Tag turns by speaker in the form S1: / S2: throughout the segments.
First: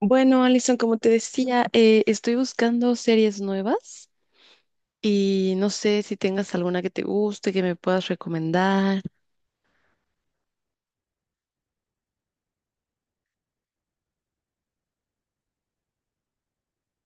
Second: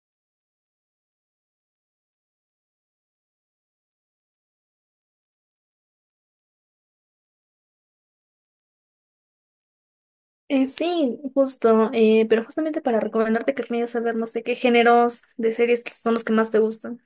S1: Bueno, Alison, como te decía, estoy buscando series nuevas y no sé si tengas alguna que te guste, que me puedas recomendar.
S2: Sí, justo, pero justamente para recomendarte que me a ver, no sé qué géneros de series son los que más te gustan.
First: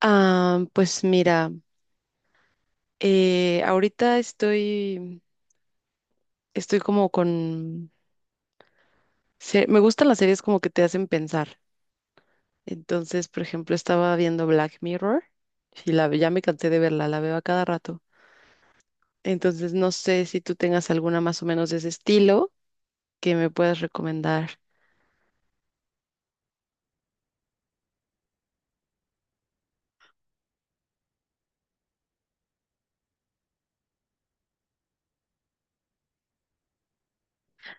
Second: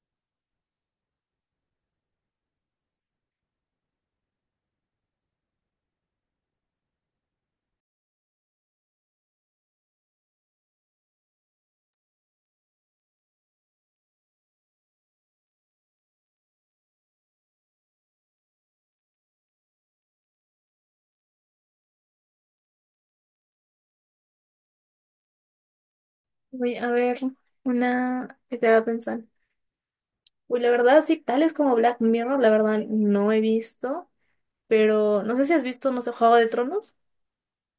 S1: Ah, pues mira, ahorita estoy, estoy como con... se- me gustan las series como que te hacen pensar. Entonces, por ejemplo, estaba viendo Black Mirror y ya me cansé de verla, la veo a cada rato. Entonces, no sé si tú tengas alguna más o menos de ese estilo que me puedas recomendar.
S2: Voy a ver una que te a pensar. Uy, la verdad, sí, tales como Black Mirror, la verdad no he visto, pero no sé si has visto, no sé, Juego de Tronos.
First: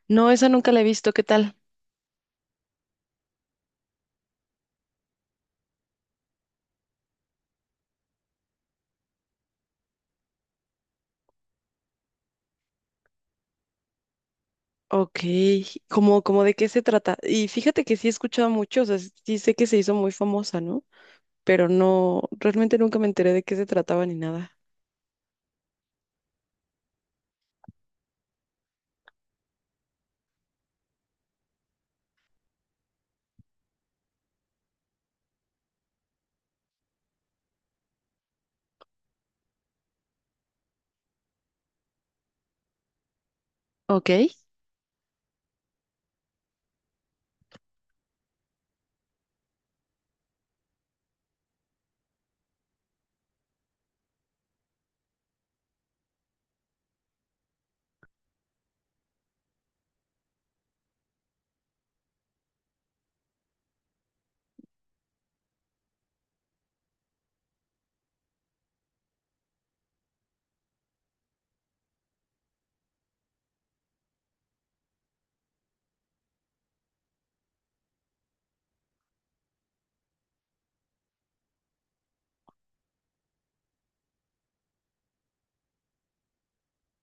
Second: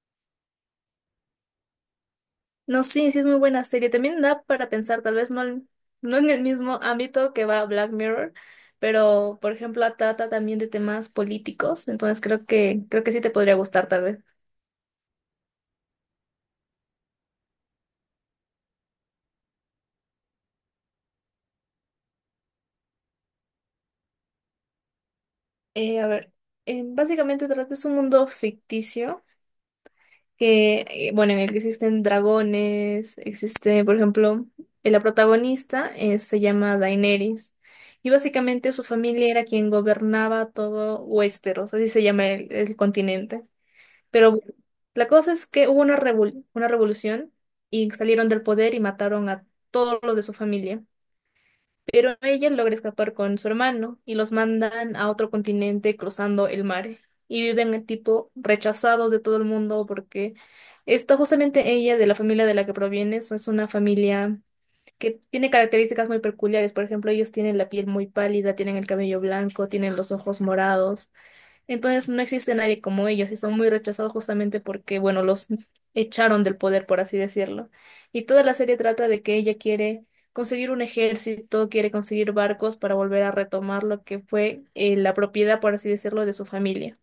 S1: No, esa nunca la he visto, ¿qué tal?
S2: No, sí, sí es muy buena serie. También da para pensar, tal vez no, no en el mismo ámbito que va Black Mirror, pero por ejemplo trata también de temas políticos, entonces creo que sí te podría gustar tal vez.
S1: Ok, como de qué se trata. Y fíjate que sí he escuchado mucho, o sea, sí sé que se hizo muy famosa, ¿no? Pero no, realmente nunca me enteré de qué se trataba ni nada.
S2: A ver, básicamente trata es un mundo ficticio que, bueno, en el que existen dragones, existe, por ejemplo, la protagonista se llama Daenerys y básicamente su familia era quien gobernaba todo Westeros, así se llama el continente.
S1: Ok,
S2: Pero bueno, la cosa es que hubo una una revolución y salieron del poder y mataron a todos los de su familia, pero ella logra escapar con su hermano y los mandan a otro continente cruzando el mar. Y viven tipo rechazados de todo el mundo porque está justamente ella de la familia de la que proviene, es una familia que tiene características muy peculiares. Por ejemplo, ellos tienen la piel muy pálida, tienen el cabello blanco, tienen los ojos morados. Entonces no existe nadie como ellos y son muy rechazados justamente porque, bueno, los echaron del poder, por así decirlo. Y toda la serie trata de que ella quiere conseguir un ejército, quiere conseguir barcos para volver a retomar lo que fue la propiedad, por así decirlo, de su familia.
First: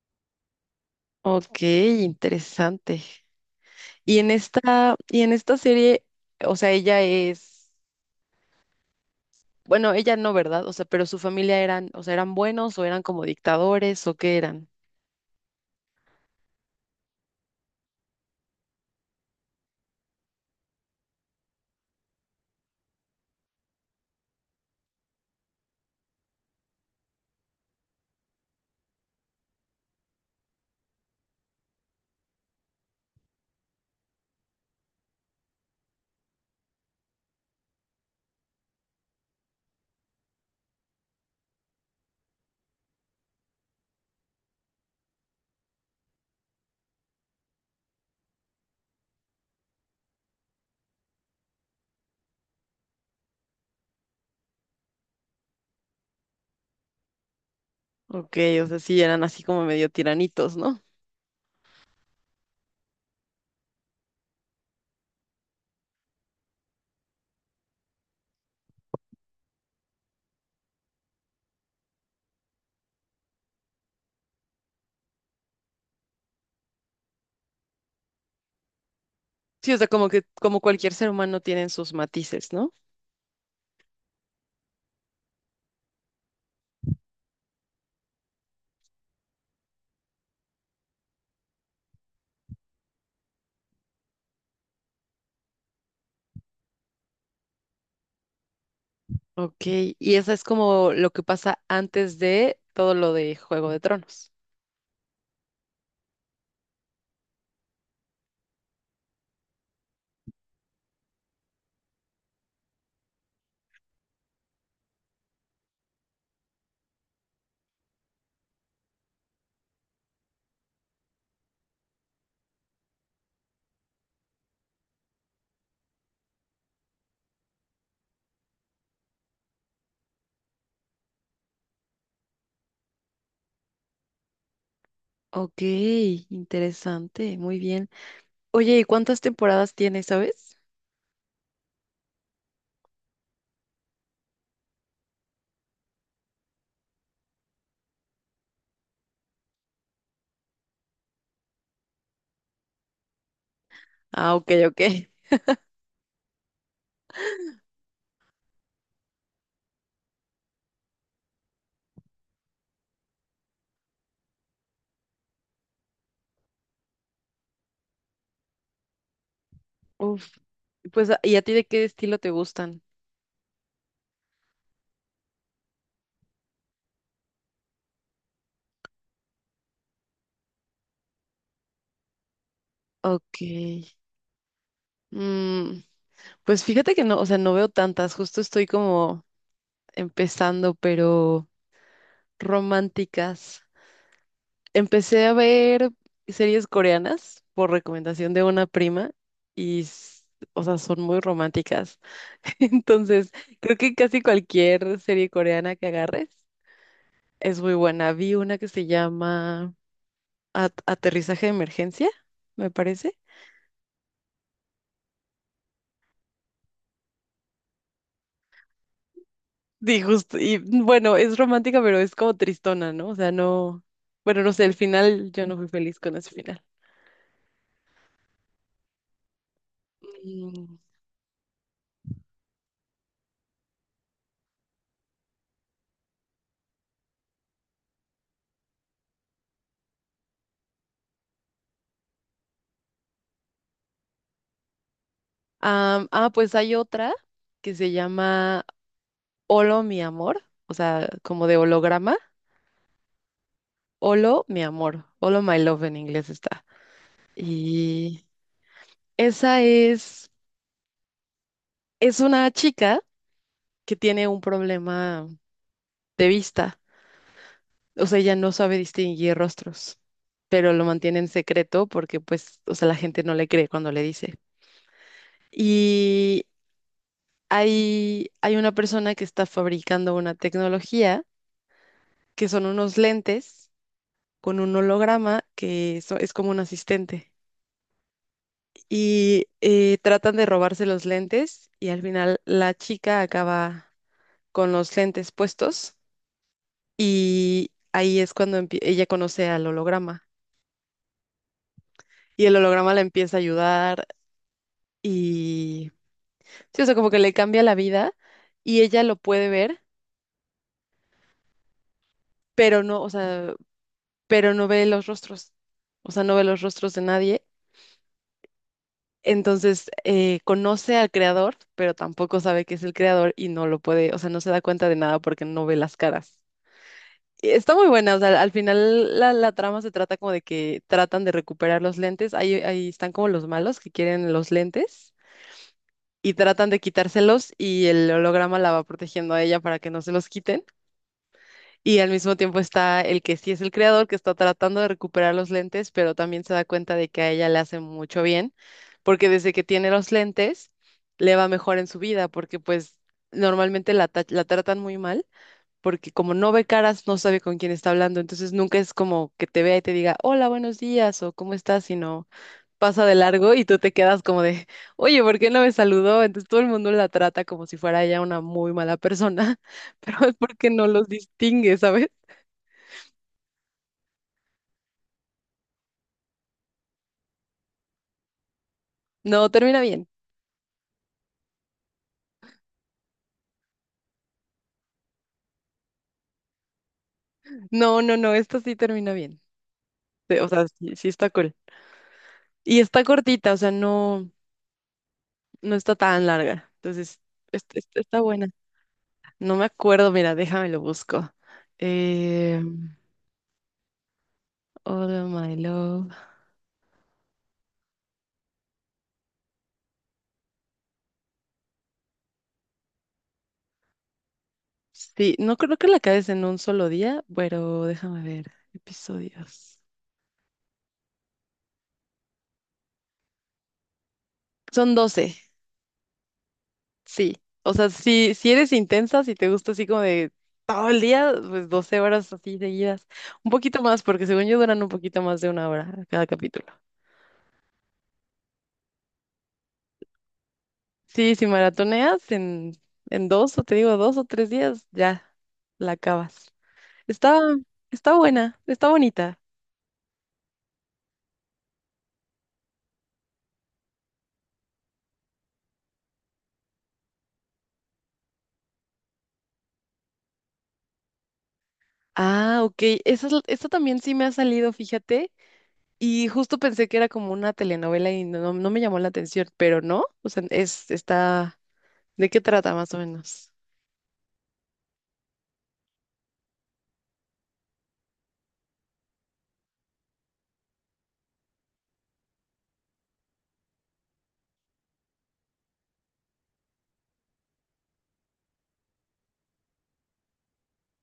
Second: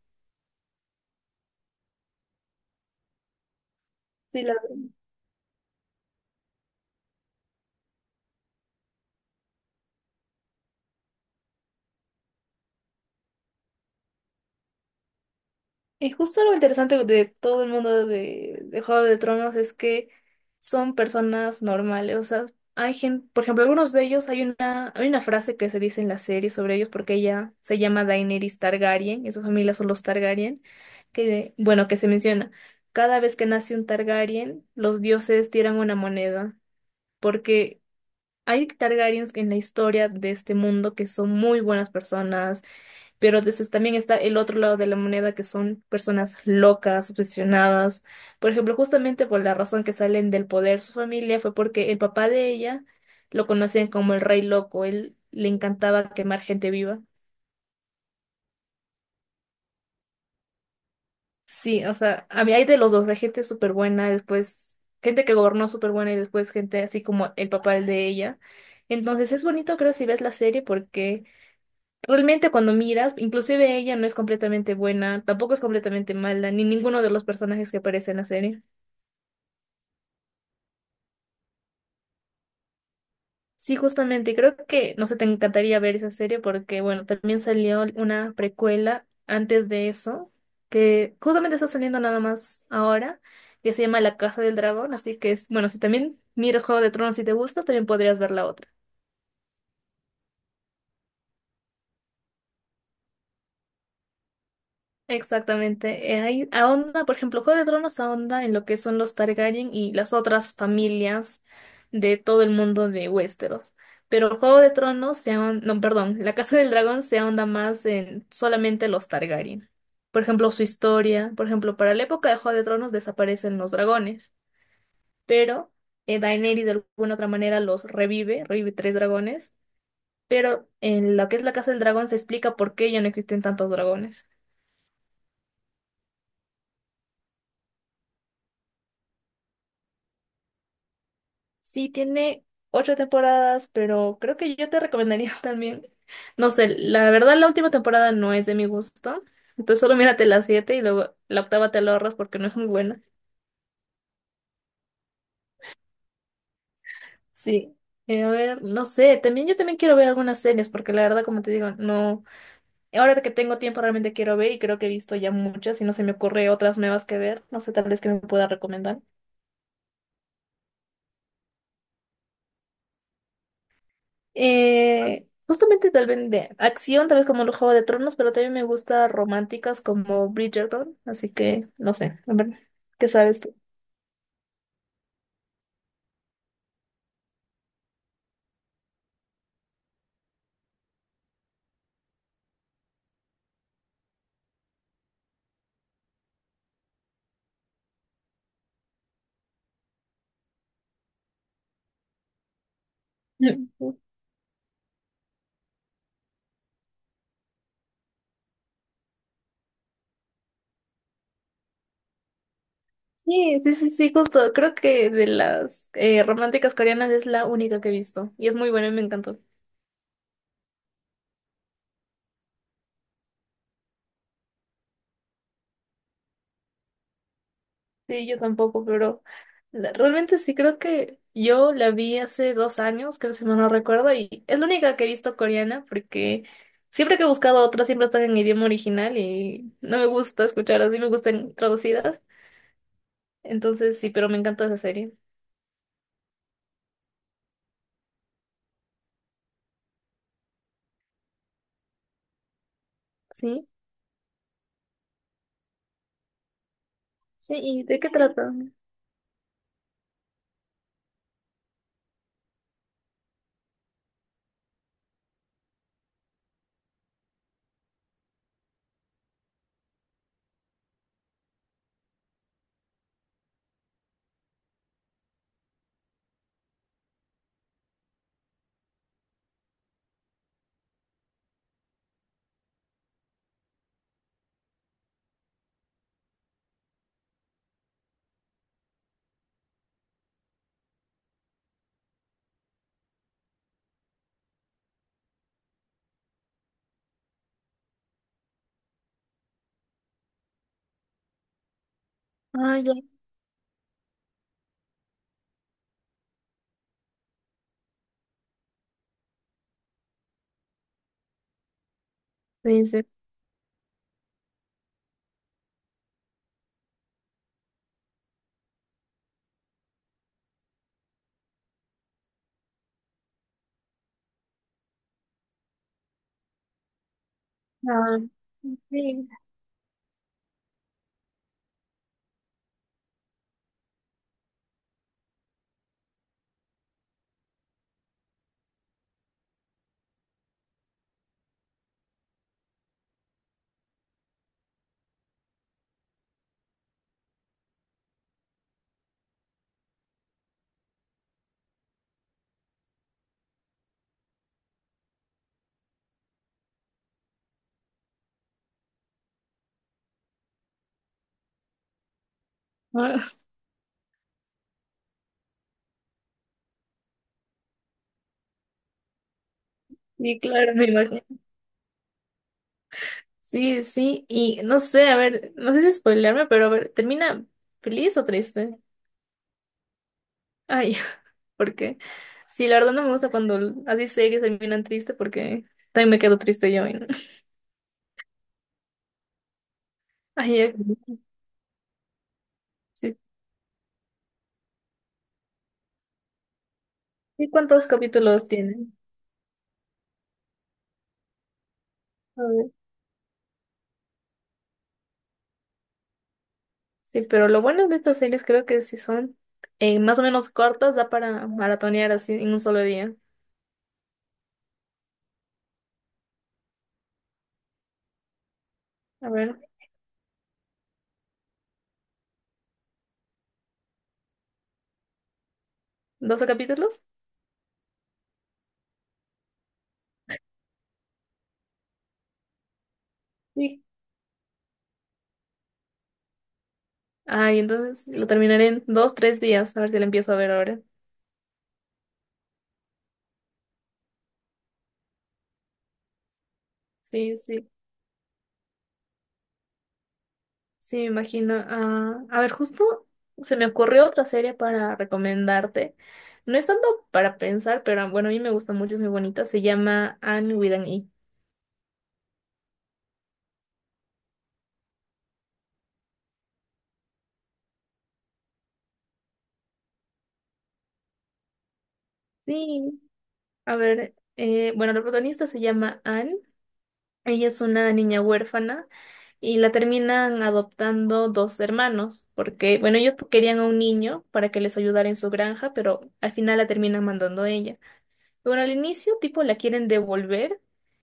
S1: ok, interesante. Y en esta serie, o sea, ella es, bueno, ella no, ¿verdad? O sea, pero su familia eran, o sea, eran buenos o eran como dictadores o qué eran.
S2: Y justo lo interesante de todo el mundo de Juego de Tronos es que son personas normales. O sea, hay gente, por ejemplo, algunos de ellos, hay una frase que se dice en la serie sobre ellos, porque ella se llama Daenerys Targaryen, y su familia son los Targaryen, que se menciona. Cada vez que nace un Targaryen, los dioses tiran una moneda, porque hay Targaryens en la historia de este mundo que son muy buenas personas, pero entonces también está el otro lado de la moneda, que son personas locas, obsesionadas. Por ejemplo, justamente por la razón que salen del poder su familia fue porque el papá de ella lo conocían como el rey loco. Él le encantaba quemar gente viva.
S1: Ok, o sea, sí eran así como medio tiranitos, ¿no?
S2: Sí, o sea, a mí hay de los dos, de gente súper buena, después gente que gobernó súper buena y después gente así como el papá de ella. Entonces es bonito, creo, si ves la serie porque realmente cuando miras, inclusive ella no es completamente buena, tampoco es completamente mala, ni ninguno de los personajes que aparece en la serie.
S1: Sí, o sea, como que, como cualquier ser humano tienen sus matices, ¿no?
S2: Sí, justamente, y creo que, no sé, te encantaría ver esa serie porque, bueno, también salió una precuela antes de eso, que justamente está saliendo nada más ahora, que se llama La Casa del Dragón, así que es, bueno, si también miras Juego de Tronos y te gusta, también podrías ver la otra.
S1: Ok, y esa es como lo que pasa antes de todo lo de Juego de Tronos.
S2: Exactamente. Ahí ahonda, por ejemplo, Juego de Tronos ahonda en lo que son los Targaryen y las otras familias de todo el mundo de Westeros. Pero Juego de Tronos se ahonda, no, perdón, La Casa del Dragón se ahonda más en solamente los Targaryen. Por ejemplo, su historia, por ejemplo, para la época de Juego de Tronos desaparecen los dragones, pero Daenerys de alguna otra manera los revive, revive tres dragones, pero en lo que es la Casa del Dragón se explica por qué ya no existen tantos dragones.
S1: Ok, interesante, muy bien. Oye, ¿y cuántas temporadas tiene, sabes?
S2: Sí, tiene ocho temporadas, pero creo que yo te recomendaría también. No sé, la verdad la última temporada no es de mi gusto. Entonces solo mírate las siete y luego la octava te la ahorras porque no es muy buena.
S1: Ah, ok, ok.
S2: Sí. A ver, no sé, también yo también quiero ver algunas series porque la verdad, como te digo, no. Ahora que tengo tiempo realmente quiero ver y creo que he visto ya muchas y no se me ocurre otras nuevas que ver. No sé, tal vez que me pueda recomendar.
S1: Uf, pues, ¿y a ti de qué estilo te gustan?
S2: Justamente tal vez de acción, tal vez como el Juego de Tronos, pero también me gusta románticas como Bridgerton, así que no sé, a ver, ¿qué
S1: Ok.
S2: sabes tú?
S1: Mm, pues fíjate que no, o sea, no veo tantas, justo estoy como empezando, pero románticas. Empecé a ver series coreanas por recomendación de una prima y, o sea, son muy románticas. Entonces, creo que
S2: Mm.
S1: casi cualquier serie coreana que agarres es muy buena. Vi una que se llama Aterrizaje de Emergencia, me parece.
S2: Sí, sí, sí, sí, justo, creo que de las románticas coreanas es la única que he visto y es muy buena y me encantó.
S1: Y justo, y bueno, es romántica, pero es como tristona, ¿no? O sea, no, bueno, no sé, el final, yo no fui feliz con ese final.
S2: Sí, yo tampoco, pero realmente sí
S1: Mm.
S2: creo que yo la vi hace dos años, creo si mal no recuerdo, y es la única que he visto coreana porque siempre que he buscado otras siempre están en idioma original y no me gusta escuchar así, me gustan traducidas. Entonces sí, pero me encanta esa serie.
S1: Ah, pues hay otra que se llama Holo, mi amor, o sea, como de holograma.
S2: Sí,
S1: Holo, mi amor. Holo, my love en inglés está.
S2: sí, ¿y de qué
S1: Y
S2: trata?
S1: esa es una chica que tiene un problema de vista. O sea, ella no sabe distinguir rostros, pero lo mantiene en secreto porque, pues, o sea, la gente no le cree cuando le dice. Y hay una persona que está fabricando una tecnología que son unos lentes con un holograma que es como un asistente. Y tratan de robarse los lentes y al final la chica acaba con los lentes puestos y ahí es cuando ella conoce al holograma y el
S2: Ah,
S1: holograma
S2: ya.
S1: la empieza a ayudar y sí, o sea, como que le cambia la vida y ella lo puede ver, pero
S2: Sí,
S1: no,
S2: sí.
S1: o sea, pero no ve los rostros, o sea, no ve los rostros de nadie. Entonces conoce al creador, pero tampoco sabe que es el creador y no lo puede, o sea, no se da cuenta de nada porque no ve las caras. Está muy buena, o
S2: Ah,
S1: sea, al final
S2: sí.
S1: la trama se trata como de que tratan de recuperar los lentes, ahí están como los malos que quieren los lentes y tratan de quitárselos y el holograma la va protegiendo a ella para que no se los quiten y al mismo tiempo está el que sí es el creador que está tratando de recuperar los lentes, pero también se da cuenta de que a ella le hace mucho bien porque desde que tiene los lentes le va mejor en su vida porque pues normalmente la tratan muy mal porque como no ve caras, no sabe con quién está hablando, entonces nunca es como que te vea y te diga, hola, buenos días o cómo estás, sino pasa de
S2: Ah,
S1: largo y tú te quedas como de, oye, ¿por qué no me saludó? Entonces todo el mundo la trata como si fuera ella una muy mala persona, pero es
S2: sí,
S1: porque
S2: claro,
S1: no
S2: me
S1: los
S2: imagino.
S1: distingue, ¿sabes?
S2: Sí, sí, y no sé, a ver, no sé si spoilearme, pero a ver, ¿termina feliz o triste?
S1: No, termina bien.
S2: Ay. Porque sí, la verdad no me gusta cuando así series terminan triste porque también me quedo triste yo. Y no.
S1: No, no, no, esta sí termina bien. Sí, o
S2: Ay,
S1: sea, sí, sí está cool. Y está
S2: sí.
S1: cortita, o sea, no, no está tan larga. Entonces,
S2: ¿Y cuántos
S1: está buena.
S2: capítulos tienen?
S1: No me acuerdo, mira, déjame lo busco.
S2: A ver.
S1: Em, All my love.
S2: Sí, pero lo bueno de estas series creo que si son más o menos cortas, da para maratonear así en un solo día.
S1: Sí, no creo que la acabes en un solo día, pero déjame ver.
S2: A ver,
S1: Episodios. Son 12,
S2: ¿12 capítulos?
S1: sí. O sea, si eres intensa, si te gusta así como de todo el día, pues 12 horas así seguidas. Un poquito
S2: Sí.
S1: más, porque según yo duran un poquito más de una hora cada capítulo.
S2: Ay, entonces lo terminaré en dos, tres días. A ver si lo empiezo a ver ahora.
S1: Sí, si maratoneas en dos, o te digo 2 o 3 días, ya la acabas.
S2: Sí,
S1: Está,
S2: sí.
S1: está buena, está bonita.
S2: Sí, me imagino. Ah, a ver, justo se me ocurrió otra serie para recomendarte. No es tanto para pensar, pero ah, bueno, a mí me gusta mucho, es muy bonita. Se llama Anne with an E.
S1: Ah, ok. Esa, esta también sí me ha salido, fíjate. Y justo pensé que era como una telenovela y no, no me llamó la atención, pero no, o sea, es, está, ¿de qué trata más o
S2: Sí,
S1: menos?
S2: a ver, bueno, la protagonista se llama Anne. Ella es una niña huérfana y la terminan adoptando dos hermanos, porque, bueno, ellos querían a un niño para que les ayudara en su granja, pero al final la terminan mandando ella. Bueno, al inicio, tipo, la quieren devolver.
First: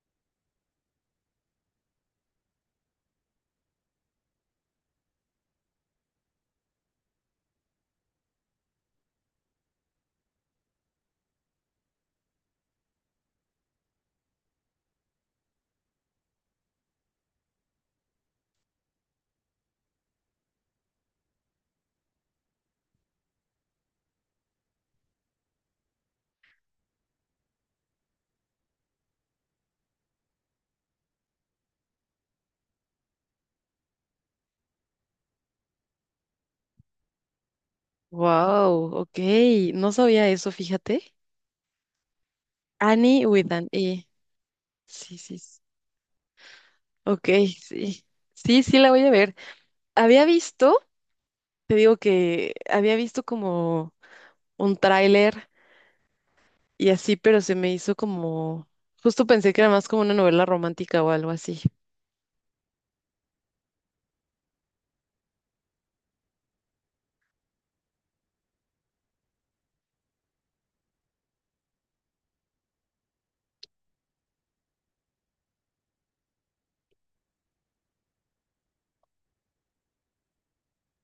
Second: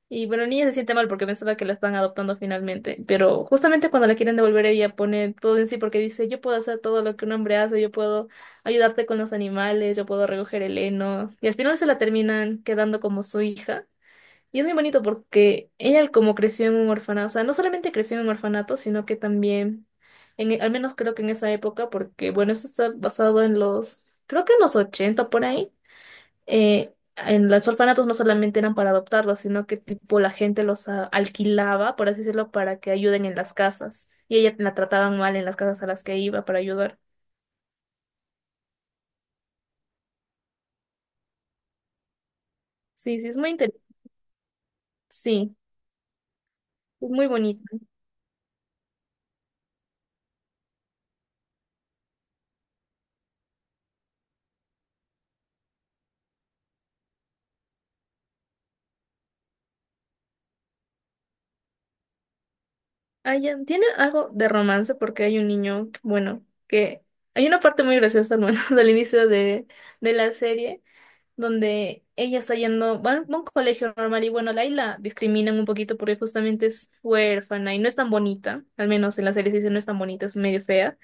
S2: Y bueno, la niña se siente mal porque pensaba que la están adoptando finalmente. Pero justamente cuando la quieren devolver, ella pone todo en sí porque dice, yo puedo hacer todo lo que un hombre hace, yo puedo ayudarte con los animales, yo puedo recoger el heno. Y al final se la terminan quedando como su hija. Y es muy bonito porque ella como creció en un orfanato, o sea, no solamente creció en un orfanato, sino que también, en, al menos creo que en esa época, porque bueno, esto está basado en los, creo que en los 80 por ahí en los orfanatos no solamente eran para adoptarlos, sino que tipo la gente los alquilaba, por así decirlo, para que ayuden en las casas. Y ella la trataban mal en las casas a las que iba para ayudar.
S1: Wow, ok, no sabía eso, fíjate.
S2: Sí,
S1: Annie
S2: sí, es
S1: with
S2: muy
S1: an
S2: interesante.
S1: E. Sí, sí,
S2: Sí,
S1: sí.
S2: es muy
S1: Ok,
S2: bonito.
S1: sí. Sí, sí, la voy a ver. Había visto, te digo que había visto como un tráiler y así, pero se me hizo como, justo pensé que era más como una novela romántica o algo así.
S2: Ah, ya, tiene algo de romance porque hay un niño, bueno, que hay una parte muy graciosa, bueno, del inicio de la serie donde ella está yendo, bueno, a un colegio normal y bueno, la discriminan un poquito porque justamente es huérfana y no es tan bonita, al menos en la serie se dice no es tan bonita, es medio fea.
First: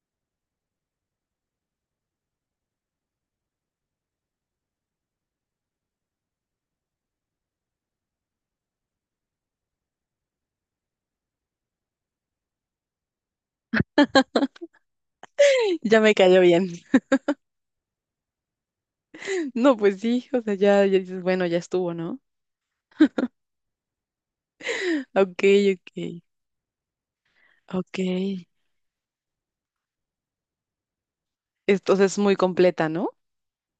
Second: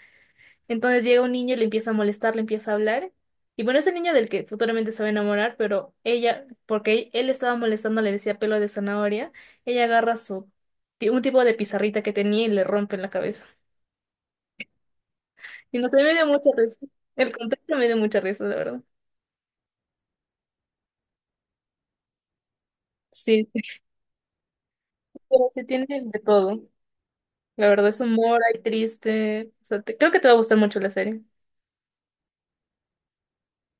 S2: Entonces llega un niño y le empieza a molestar, le empieza a hablar. Y bueno, es el niño del que futuramente se va a enamorar, pero ella, porque él estaba molestando, le decía pelo de zanahoria, ella agarra su, un tipo de pizarrita que tenía y le rompe en la cabeza. Y no
S1: Ya
S2: se
S1: me
S2: me dio
S1: cayó
S2: mucha
S1: bien.
S2: risa. El contexto me dio mucha risa, la verdad.
S1: No, pues sí, o sea, ya, ya dices, bueno, ya estuvo, ¿no?
S2: Sí, sí,
S1: Ok,
S2: pero se tiene de
S1: ok,
S2: todo. La verdad
S1: ok.
S2: es humor, hay triste. O sea, creo que te va a gustar mucho la serie.
S1: Entonces es muy completa, ¿no?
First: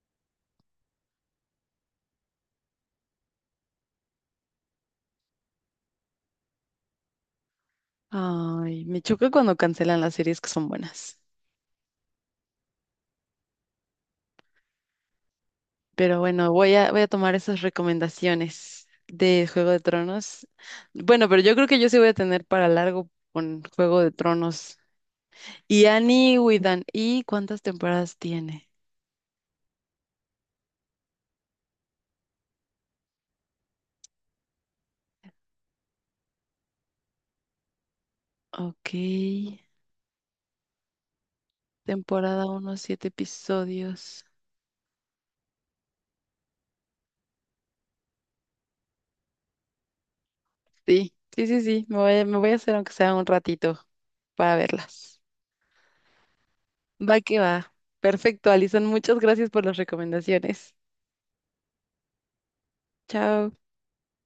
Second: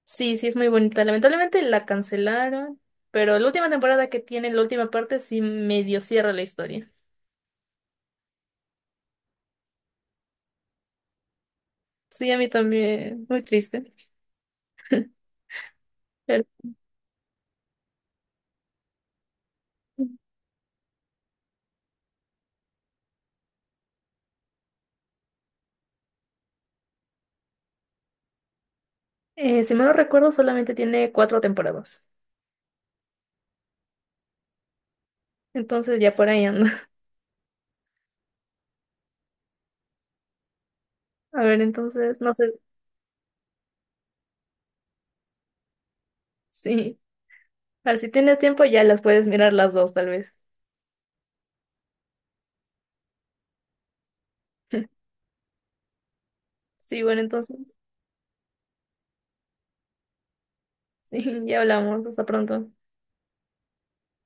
S2: Sí, sí, es muy bonita. Lamentablemente la cancelaron, pero la última temporada que tiene, la última parte, sí medio cierra la historia.
S1: Ay, me choca cuando cancelan las series que son buenas.
S2: Sí, a mí también, muy triste.
S1: Pero
S2: Pero,
S1: bueno, voy a tomar esas recomendaciones de Juego de Tronos. Bueno, pero yo creo que yo sí voy a tener para largo con Juego de Tronos. Y Annie Widan, ¿y cuántas temporadas tiene?
S2: si me lo recuerdo, solamente tiene cuatro temporadas. Entonces ya por ahí anda.
S1: Ok,
S2: A ver, entonces, no
S1: temporada
S2: sé,
S1: uno, 7 episodios.
S2: sí. A ver, si tienes tiempo ya las puedes mirar las dos, tal vez.
S1: Sí, sí, sí, sí, me voy a hacer aunque sea un ratito para verlas.
S2: Sí,
S1: Va
S2: bueno,
S1: que va.
S2: entonces,
S1: Perfecto, Alison. Muchas gracias por las recomendaciones.
S2: sí, ya hablamos. Hasta pronto.
S1: Chao.